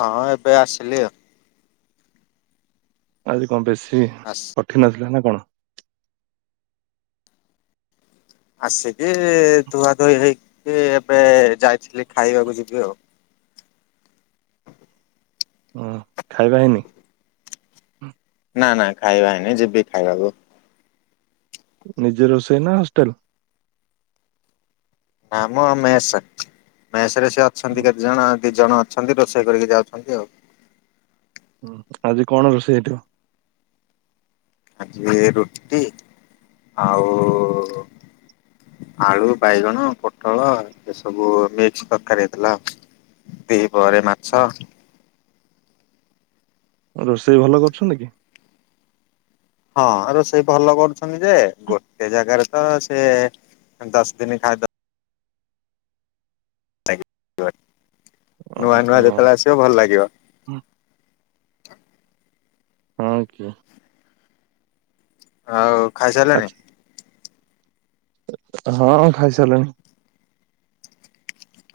ହଁ ଏବେ ଆସିଲି ଆଉ। ଆଜି କ ବେଶୀ। ଆସ୍ କଠିନ ଥିଲା ନା କଣ? ଆସିକି ଧୁଆ ଧୁଇ ହେଇକି ଏବେ ଯାଇଥିଲି ଖାଇବାକୁ ଯିବି ଆଉ। ହୁଁ। ଖାଇବା ହେଇନି। ନା ନା ଖାଇବାହେଇନି। ଯିବି ଖାଇବାକୁ। ନିଜେ ରୋଷେଇ ନା ହଷ୍ଟେଲ। ନା ମୋ ମେସ। ମେସ ରେ ସେ ଅଛନ୍ତି କେତେ? ଜଣ ଦି ଜଣ ଅଛନ୍ତି ରୋଷେଇ କରିକି ଯାଉଛନ୍ତି ଆଉ। ଆଜି କଣ ରୋଷେଇ ହେଇଠିବ। ଆଜି ରୁଟି ଆଉ ଆଳୁ ବାଇଗଣ ପୋଟଳ ଏ ସବୁ ମିକ୍ସ ତରକାର ହେଇଥିଲା ଆଉ। ଦି ପହରେ ମାଛ। ରୋଷେଇ ଭଲ କରୁଛନ୍ତି। ହଁ ରୋଷେଇ ଭଲ କରୁଛନ୍ତି ଯେ, ଗୋଟେ ଜାଗାରେ ତ ସେ ଦଶ ଦିନି ଖାଇଦ ନୂଆ ନୂଆ ଓହୋ ଯେତେବେଳେ ଆସିବ ଭଲ ଲାଗିବ। ହଁ। ଆଉ ଖାଇସାରିଲାଣି। ଆଚ୍ଛା ହଁ ଖାଇ ସାରିଲାଣି।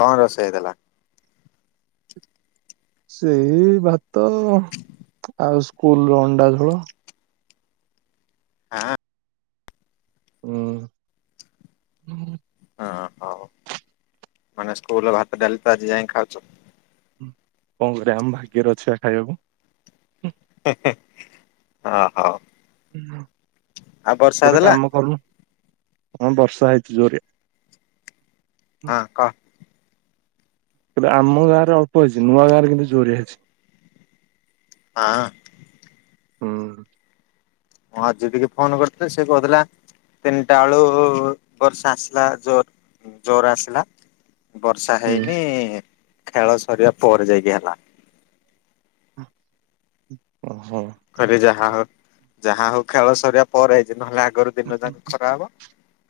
କଣ ରୋଷେଇ ହେଇଥିଲା? ସେଇ ଭାତ ଆଉ ସ୍କୁଲ ର ଅଣ୍ଡା ଝୋଳ। ଆଁ ହଁ। ହଁ ହଉ। ମାନେ ସ୍କୁଲ ଭାତ ଡାଲି ତ ଆଜି ଯାଇି ଖାଉଛ। କଣ କରିବା ଆମ ଭାଗ୍ୟରେ ଅଛି ଖାଇବାକୁ। ହଁ ହଉ। ଆଉ ବର୍ଷା ଗୋଟେ ହେଲା କାମ କରୁନୁ। କଣ ବର୍ଷା ହେଇଛି ଜୋରରେ? ହଁ କ? କିନ୍ତୁ ଆମ ଗଁରେ ଅଳ୍ପ ଅଛି ନୂଆ ଗାଁରେ କିନ୍ତୁ ଜୋରିଆ ହେଇଛି। ହାଁ। ହୁଁ। ହଁ ଆଜି ଟିକେ ଫୋନ କରିଥିଲେ ସେ କହୁଥିଲା ତିନିଟା ଆଳୁ ବର୍ଷା ଆସିଲା ଜୋର ଜୋର ଆସିଲା। ବର୍ଷା ହୁଁ ହେଇନି ଖେଳ ସରିବା ପରେ ଯାଇକି ହେଲା। ଉଁ ଉଁ ହୁଁ। ଖରେ ଯାହା ହଉ ଯାହା ହଉ ଖେଳ ସରିବା ପରେ ହେଇଛି ନହେଲେ ଆଗରୁ ଦିନ ଯାକ ଖରା ହବ।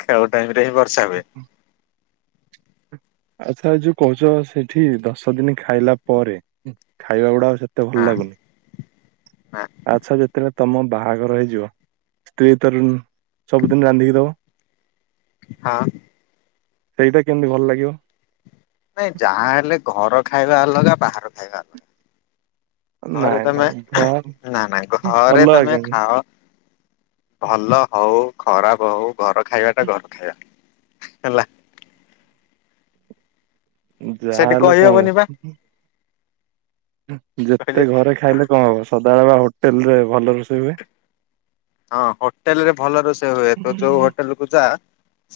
ଖେଳ ଟାଇମ ରେ ହିଁ ବର୍ଷା ହୁଏ। ଆଚ୍ଛା ଯୋଉ କହୁଛ ସେଠି ଦଶ ଦିନ ଖାଇଲା ପରେ ହୁଁ ଖାଇବା ଗୁଡା ସେ। ଏତେ ହଁ ଭଲଲାଗୁନି। ଆଚ୍ଛା ଯେତେବେଳେ ତମ ବାହାଘର ହେଇଯିବ ସ୍ତ୍ରୀ ତାର ଉଁ ସବୁଦିନ ରାନ୍ଧିକି ଦବ। ହଁ। ସେଇଟା କେମିତି ଭଲ ଲାଗିବ। ନାଇଁ ଯାହା ହେଲେ ଘର ଖାଇବା ଅଲଗା ବାହାର ଖାଇବା ଅଲଗା। ଘରେ ନାଇଁ ତମେ ନାଇଁ ଘର ନା ନା ଘରେ ଅଲଗା ତମେ କେମିତି ଖାଅ ଭଲ ହଉ ଖରାପ ହଉ ଘର ଖାଇବା ଟା ଘର ଖାଇବା ହେଲା। ସେଠି ଯାହାହେଲେ କଣ ହୁଁ କହିହବନି ବା ହୁଁ। ହୁଁ କହିଲେ ଯେତେ ଘରେ ଖାଇଲେ କଣ ହବ ସଦାବେଳେ ବା ହୋଟେଲରେ ଭଲ ରୋଷେଇ ହୁଏ। ହଁ ହୋଟେଲ ରେ ଭଲ ରୋଷେଇ ହୁଏ ତୁ ଯୋଉ ହୁଁ ହୋଟେଲ କୁ ଯା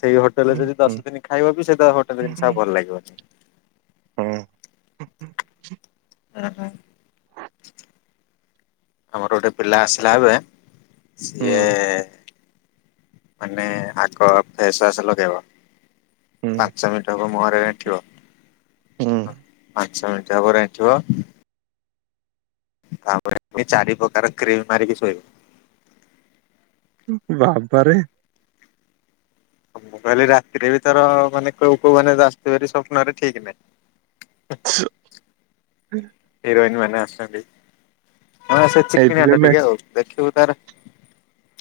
ସେଇ ହୋଟେଲରେ ଯଦି ହୁଁ ଦଶ ଦିନ ଖାଇବ ବି ସେ ଦ ହୋଟେଲ ଜିନିଷ ଆଉ ଭଲ ଲାଗିବନି। ହୁଁ ହୁଁ ହୁଁ ହୁଁ। ଓହୋ ଆମର ଗୋଟେ ପିଲା ଆସିଲା ଏବେ ହୁଁ ସିଏ ମାନେ ଆଗ ଫେସୱାସ ଲଗେଇବ ପାଞ୍ଚ ମିନିଟ୍ ହବ ମୁହଁରେ ରେନ୍ଥିବ ହଁ ହୁଁ। ପା ପଞ୍ଚ ମିଣ୍ଟି ହବ ରେନ୍ଥିବ ତାପରେ ନି ଚାରି ପ୍ରକାର କ୍ରିମ ମାରିକି ସୋଇବ। ବାବାରେ। ହଁ ମୁଁ କହିଲି ରାତିରେ ବି ତାର ମାନେ କୋଉ କୋଉ ମାନେ ଆସୁଥିବେରି ସ୍ୱପ୍ନରେ ଠିକ ନାହିଁ। ସ ହିରୋଇନ ମାନେ ଆସଛନ୍ତି ହଁ ସେ ଏଇଥିପାଇଁ ଚିକିଣିଆଟା ମେ ଟିକେ ଆଉ ଦେଖିବୁ ତାର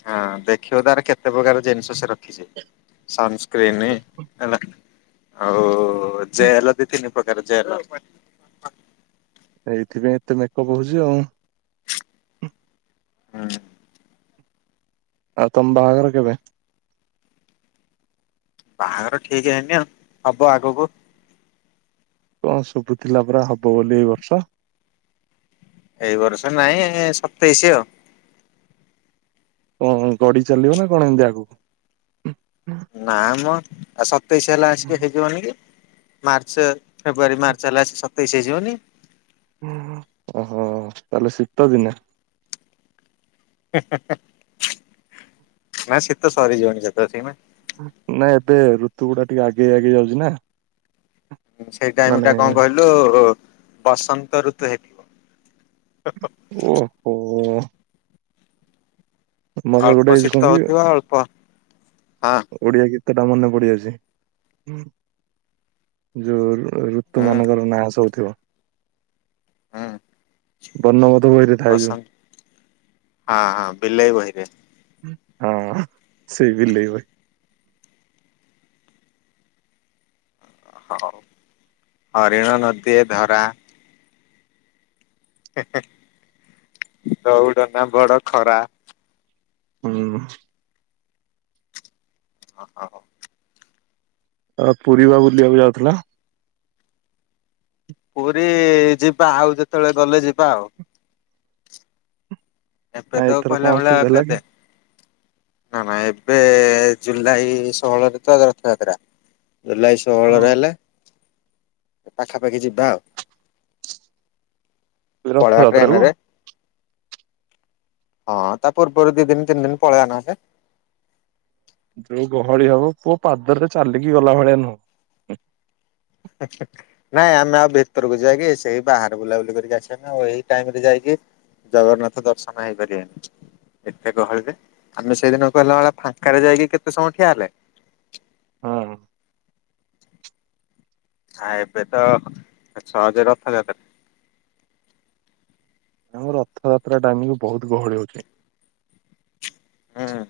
ହଁ ଦେଖିବୁ ତାର କେତେ ପ୍ରକାର ଜିନିଷ ସେ ରଖିଛି ସନ୍ କ୍ରିନି ହେଲା ଆଉ ଜେଲ ଦି ତିନି ପ୍ରକାର ଜେଲ [unintelligible] ଏଇଥିପାଇଁ ଏତେ ମେକପ୍ ହଉଛି ଆଉ। ହୁଁ। ଆଉ ତମ୍ ବାହାଘର ର କେବେ? ବାହାଘର ଠିକ ହେଇନି ଆଉ ହବ ଆଗକୁ। କଣ ଶୁଭୁଥିଲା ପରା ହବ ବୋଲି ଏଇ ବର୍ଷ? ଏଇ ବର୍ଷ ନାଇଁ ସତେଇଶି ଆଉ। ହୁଁ ଗଡି ଚାଲିବ ନା କଣ ଏମିତି ଆଗକୁ? ନା ମ ଆଉ ସତେଇଶି ହେଲା ଆସିକି ହେଇ ଯିବନି କି ମାର୍ଚ୍ଚ ଫେବୃଆରୀ ମାର୍ଚ୍ଚ ହେଲା ଆସିକି ସତେଇଶ ହେଇଯିବନି। ଉଁ ହୁଁ ଓହୋ ତାହେଲେ ଶୀତ ଦିନେ? ନା ଶୀତ ସରି ଯଉଣି [unintelligible] ନାଇ ଏବେ ଋତୁ ଗୁଡା ଟିକେ ଆଗେଇ ଆଗେଇ ଯାଉଛି ନା। ସେଇ ଟାଇମ ମାନେ ଟା କଣ କହିଲୁ ବସନ୍ତ ଋତୁ ହେଇଥିବ। ଓହୋ ମୋର ଗୋଟେ ଅଳ୍ପ କଣ ଶୀତ କି ହଉଥିବା ଅଳ୍ପ ହଁ ଓଡିଆ ଗୀତ ଟା ମନେ ପଡି ଅଛି। ଯେଉ ହୁଁ ଋତୁମାନଙ୍କର ନା ଶବୁ ଥିବ। ହୁଁ ବର୍ଣ୍ଣବଧ ବହିରେ ଥାଉଛି। ଆ ହା ବିଲେଇ ବହିରେ। ହଁ ସେଇ ବିଲେଇ ବ ହଉ ହରିଣ ନଦୀ ଧରା। ଦଉଡନା ବଡ ଖରା। ହୁଁ। [inaudible] ପୁରିବା ବୁଲିବାକୁ ଯାଉଥିଲ? ପୁରୀ ଯିବା ଆଉ ଯେତେବେଳେ ଗଲେ ଯିବା ଆଉ। ଏବେତ ଏଥର କଣ କହିଲା ଭଳିଆ ଅସୁବିଧା ଆଉ ହେଲା କି? କେତେ ନା ନା ଏବେ ଜୁଲାଇ ଷୋହଳରେ ତ ରଥଯାତ୍ରା। ଜୁଲାଇ ହଁ ଷୋଳରେ ହେଲା। ପାଖାପାଖି ଯିବା ଆଉ। ପଳେଇବା ରଥଯାତ୍ରା ଟ୍ରେନ କୁ ରେ। ହଁ ତା ପୂର୍ବରୁ ଦୁଇ ଦିନ ତିନି ଦିନ ପଳେଇବା ନ ହେଲେ। ଯୋଉ ଗହଳି ହବ ପୁଅ ପାଦରେ ଚାଲିକି ଗଲା ଭଳିଆ ନୁହଁ। ଆଚ୍ଛା। ନାଇଁ ଆମେ ଆଉ ଭିତରକୁ ଯାଇକି ସେଇ ବାହାର ବୁଲାବୁଲି କରିକି ଆସିବାନା ଆଉ ଏଇ ଟାଇମରେ ଯାଇକି ଜଗନ୍ନାଥ ଦର୍ଶନ ହେଇପାରିବନି। ଏତେ ଗହଳିରେ ଆମେ ସେଇଦିନ କଲାଭଳିଆ ଫାଙ୍କାରେ ଯାଇକି କେତେ ସମୟ ଠିଆ ହେଲେ। ହଁ ଆ ଏବେ ତ ଛଅଯେ ରଥାଯାତ୍ରା। ଆମର ରଥଯାତ୍ରା ଟାଇମରେ ବହୁତ ଗହଳି ହୋଉଛି। ହୁଁ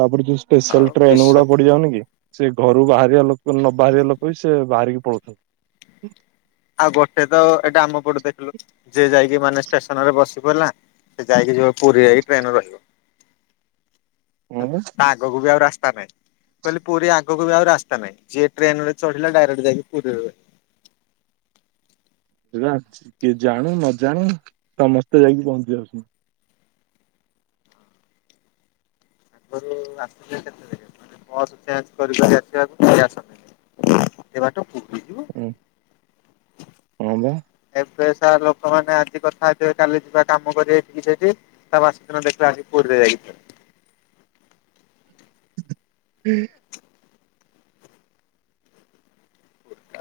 ତାପରେ ଯୋଉ ଆଉ ସ୍ପେଶାଲ ଟ୍ରେନ ବିଶ୍ଵ ଗୁଡ଼ା ପଡ଼ି ଯାଉନି କି। ସେ ଘରୁ ବାହାରିବା ଲୋକ ନ ବାହାରିବା ଲୋକ ବି ସେ ବାହାରିକି ପଳଉଛନ୍ତି। ଆଉ ଗୋଟେ ତ ଏଇଟା ଆମ ପଟୁ ଦେଖିଲୁ ଯିଏ ଯାଇକି ମାନେ ଷ୍ଟେସନ ରେ ବସି ପଡ଼ିଲା। ସେ ଯାଇକି ଯିବ ପୁରୀ ଟ୍ରେନ ରହିବ। ହଁ ଆଗକୁ ବି ଆଉ ରାସ୍ତା ନାହିଁ। କହିଲେ ପୁରୀ ଆଗକୁ ବି ଆଉ ରାସ୍ତା ନାହିଁ ଯିଏ ଟ୍ରେନରେ ଚଢ଼ିଲା ଡାଇରେକ୍ଟ ଯାଇକି ପୁରୀରେ। ସେଟା କିଏ ଜାଣି ନଜାଣି ସମସ୍ତେ ଯାଇକି ପହଞ୍ଚି ଯାଉଛନ୍ତି। [unintelligible] ଏତେ ବାଟ ପୁରୀ ଯିବ। ହୁଁ ହଁ ବା। ଏବେ ସା ଲୋକମାନେ ଆଜି କଥା ହେଇଥିବେ କାଲି ଯିବା କାମ କରିବେ ଏଠି ସେଠି। ତା ବେଶିଦିନ ଦେଖିଲା ଆସିକି ପୁରୀରେ ଯାଇକି ଥିବେ। ହୁଁ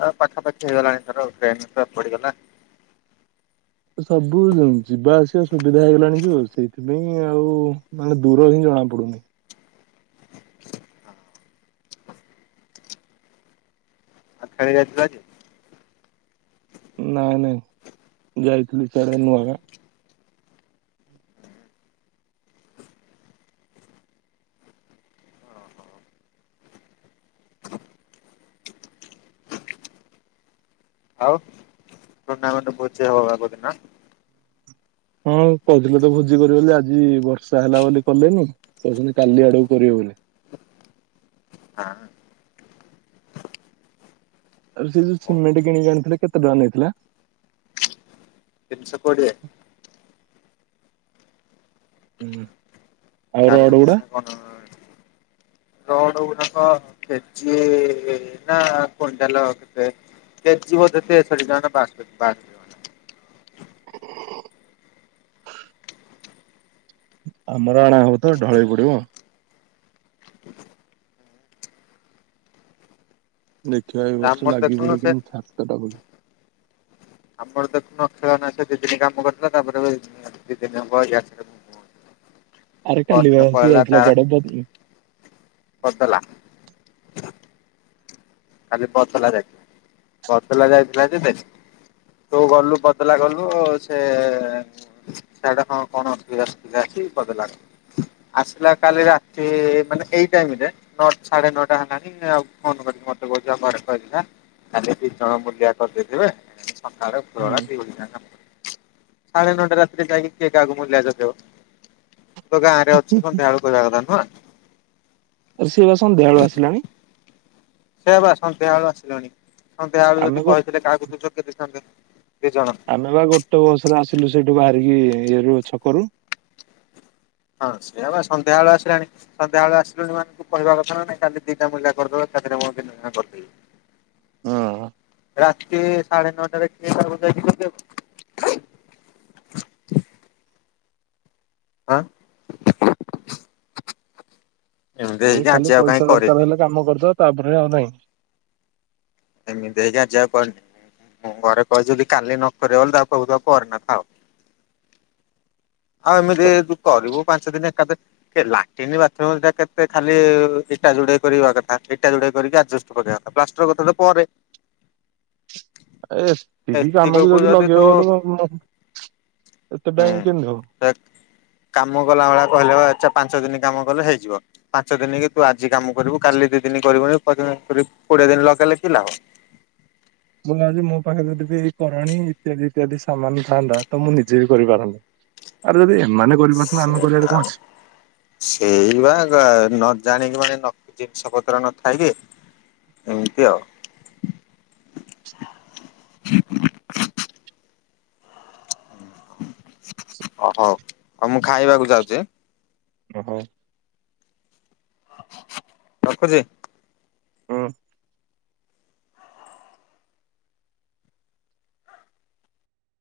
ଆଉ ପାଖାପାଖି ହେଇଗଲାଣି [unintelligible] ପଡ଼ିଗଲା। ସବୁ ଯିବାଆସିବା ସୁବିଧା ହେଇଗଲାଣି ଯଉ ସେଇଥିପାଇଁ ଆଉ ମାନେ ଦୂର ହିଁ ଜଣା ପଡୁନି। ଆ ଖେଳି ଯାଇଥିଲା କି? ନାଇଁ ନାଇଁ ଯାଇଥିଲି ସେ ଆଡ଼େ ନୂଆଗାଁ। ଆଉ ଟୁର୍ଣ୍ଣାମେଣ୍ଟ୍ ଭୋଜି ହବ ପା କଉ ଦିନ? ହଁ କହୁଥିଲେ ତ ଭୋଜି କରିବେ ବୋଲି ଆଜି ବର୍ଷା ହେଲା ବୋଲି କଲେନି। କହୁଚନ୍ତି କାଲି ଆଡକୁ କରିବେ ବୋଲି। ହଁ। ଆଉ ସେ ଯଉ ହଉ। ସିମେଣ୍ଟ କିଣିକି ଆଣିଥିଲେ କେତେ ଟଙ୍କା ନେଇଥିଲା? ତିନିଶ କୋଡ଼ିଏ। ହୁଁ। [unintelligible] ରଡ୍ ଗୁଡ଼ାକ କେଜି ନା କୁଇଣ୍ଟାଲ କେତେ? କେଜି ବୋଧେ ତେଷଠି ଟଙ୍କା ନା ବାସ୍ତରି-ବାସ୍ତରି। ଆମର ଆଣାହବ ତ ଢଳେଇ ପଡ଼ିବ। ଦେଖିବା ଏ ବର୍ଷ ଆମର ଲାଗି ଦେଖୁନୁ ପଡ଼ି କି ସେ କେମିତି ମୁଁ ଛାତଟା କରିଦେବି। ଆପଣ ଦେଖୁନ ଅକ୍ଷୟ ନା ଦି ଦିନି କାମ କରିଥିଲା ତାପରେ ବି ଦି ଦିନ ହେବ ଇଆଡ଼େ ସିଆଡ଼େ [inaudible] ଆରେ କାଲି ବା ସିଏ ଯାଇଥିଲା କୁଆଡ଼େ [unintelligible] କରିଦେଲା। କାଲି ବନ୍ତଲା ଯାଇଥିଲା ବନ୍ତଲା ଯାଇଥିଲା ଯେ ଦେଖି ହଉ ଗଲୁ ପତଳା ଗଲୁ ଆଉ ସେ [unintelligible] ଆସିଲା କାଲି ରାତି ମାନେ ଏଇ ଟାଇମ୍ ରେ ନଅଟା ସାଢେ ନଅଟା ହେଲାଣି ଆଉ ଫୋନ୍ କରିକି ମତେ କହୁଚି ଆଉ ଘରେ କହି ଦେଇଥା। କାଲି ଦି ଜଣ ମୂଲିଆ କରିଦେଇଥିବେ ସକାଳେ ଉପର ବେଳା ଦିଓଳି କାମ। [unintelligible] ସାଢେ ନ ଟା ରାତିରେ ଯାଇ କି କିଏ କାହାକୁ ମୂଲିଆ ଯୋଗେଇବ। ତୁ ତ ଗାଁ ରେ ଅଛୁ ସନ୍ଧ୍ୟା ବଳକୁ କହିବା କଥା ନୁହଁ। ସିଏ ବା ସନ୍ଧ୍ୟାବଳୁ ଆସିଲାଣି। ସେଇବା ସନ୍ଧ୍ୟାବେଳୁ ଆସିଲୁଣି ସନ୍ଧ୍ୟାବେଳୁ ଆମେ ଯଦି ଗୋ କହିଥିଲେ କାହାକୁ [unintelligible] ଜଣ। ଆମେ ବା ଗୋଟେ ବସ୍ ରେ ଆସିଲୁ ସେଇଠୁ ବାହାରିକି ଇଏ ରୁ ଛକରୁ। ହଁ ସେଇ ବା ସନ୍ଧ୍ୟାବଳୁ ଆସିଲାଣି। ସନ୍ଧ୍ୟାବେଳୁ ଆସିଲୁଣି ମାନେ ତୁ କହିବା କଥା ନା ନାଇଁ କାଲି ଦି ଟା ମୂଲିଆ କରିଦେବା [unintelligible] ମୁଁ କରିଦେବି। ହଁ। ରାତି ସାଢେ ନଅଟାରେ କିଏ କାହାକୁ ଯାଇକି ଖୋଜିବ। ଆଁ। ଇଏ ଖାଲି କାହିଁ ପଇସା ଦରକାର୍ କରିନି। ହେଲେ କାମ କରିଦେ ତାପରେ ଆଉ ନାହିଁ। ଏମିତି ହେଇକି ଆଜି ଆଉ କରିନି ମୁଁ ଘରେ କହିଚି ଯଦି କାଲି ନକରିବ ବଲେ ତାକୁ କହିବୁ ତୁ ଆଉ କରନା ଥାଉ। ଆଉ ଏମିତି କରିବୁ ପାଞ୍ଚ ଦିନ ଏକାଦିନ୍ ଏ ଲାଟିନ୍ ବାଥରୁମ୍ ଟା କେତେ ଖାଲି ଇଟା ଯୋଡେଇ କରିବା କଥା କରିକି ଯୋଡେଇ କରିକି ଆଜିବେଷ୍ଟ୍ [unintelligible] ପ୍ଲାଷ୍ଟର୍ କଥା ତ ପରେ। ଏ- ଏତିକି କାମକୁ ଏତିକକୁ ଯଦି ତୁ ଲଗେଇବ [unintelligible] ଏତେ ଟାଇମ୍ କେମତି ହବ। [unintelligible] କାମ କଲା ଭଳିଆ କହିଲେ ଆଚ୍ଛା ପାଞ୍ଚ ଦିନି କାମ କଲେ ହେଇଯିବ। ପାଞ୍ଚ ଦିନ କି ତୁ ଆଜି କାମ କରିବୁ କାଲି ଦି ଦିନ କରିବୁନିି [unintelligible] କୋଡିଏ ଦିନ ଲଗେଇଲେ କି ଲାଭ। ମୁଁ ଭାବଛି ମୋ ପାଖରେ ଯଦି ବି ଏଇ କରାଣୀ ଇତ୍ୟାଦି ଇତ୍ୟାଦି ସମାନ ଥାନ୍ତା ତ ମୁଁ ନିଜେ ବି କରିପାରନ୍ତିି। ଆର୍ ଯଦି ଏମାନେ କରିପାରୁଛନ୍ତି ଆମେ ସେଇଆ କରିବାରେ ମ। କଣ ଅଛି। ସେଇ ବା ନ ଜାଣିକି ମାନେ ଜିନିଷ ପତ୍ର ନଥାଏ କି ଏମିତି ଆଉ। ଓହୋ ହଉ ମୁଁ ଖାଇବାକୁ ଯାଉଛି। ଓହୋ। ରଖୁଛି। ହୁଁ।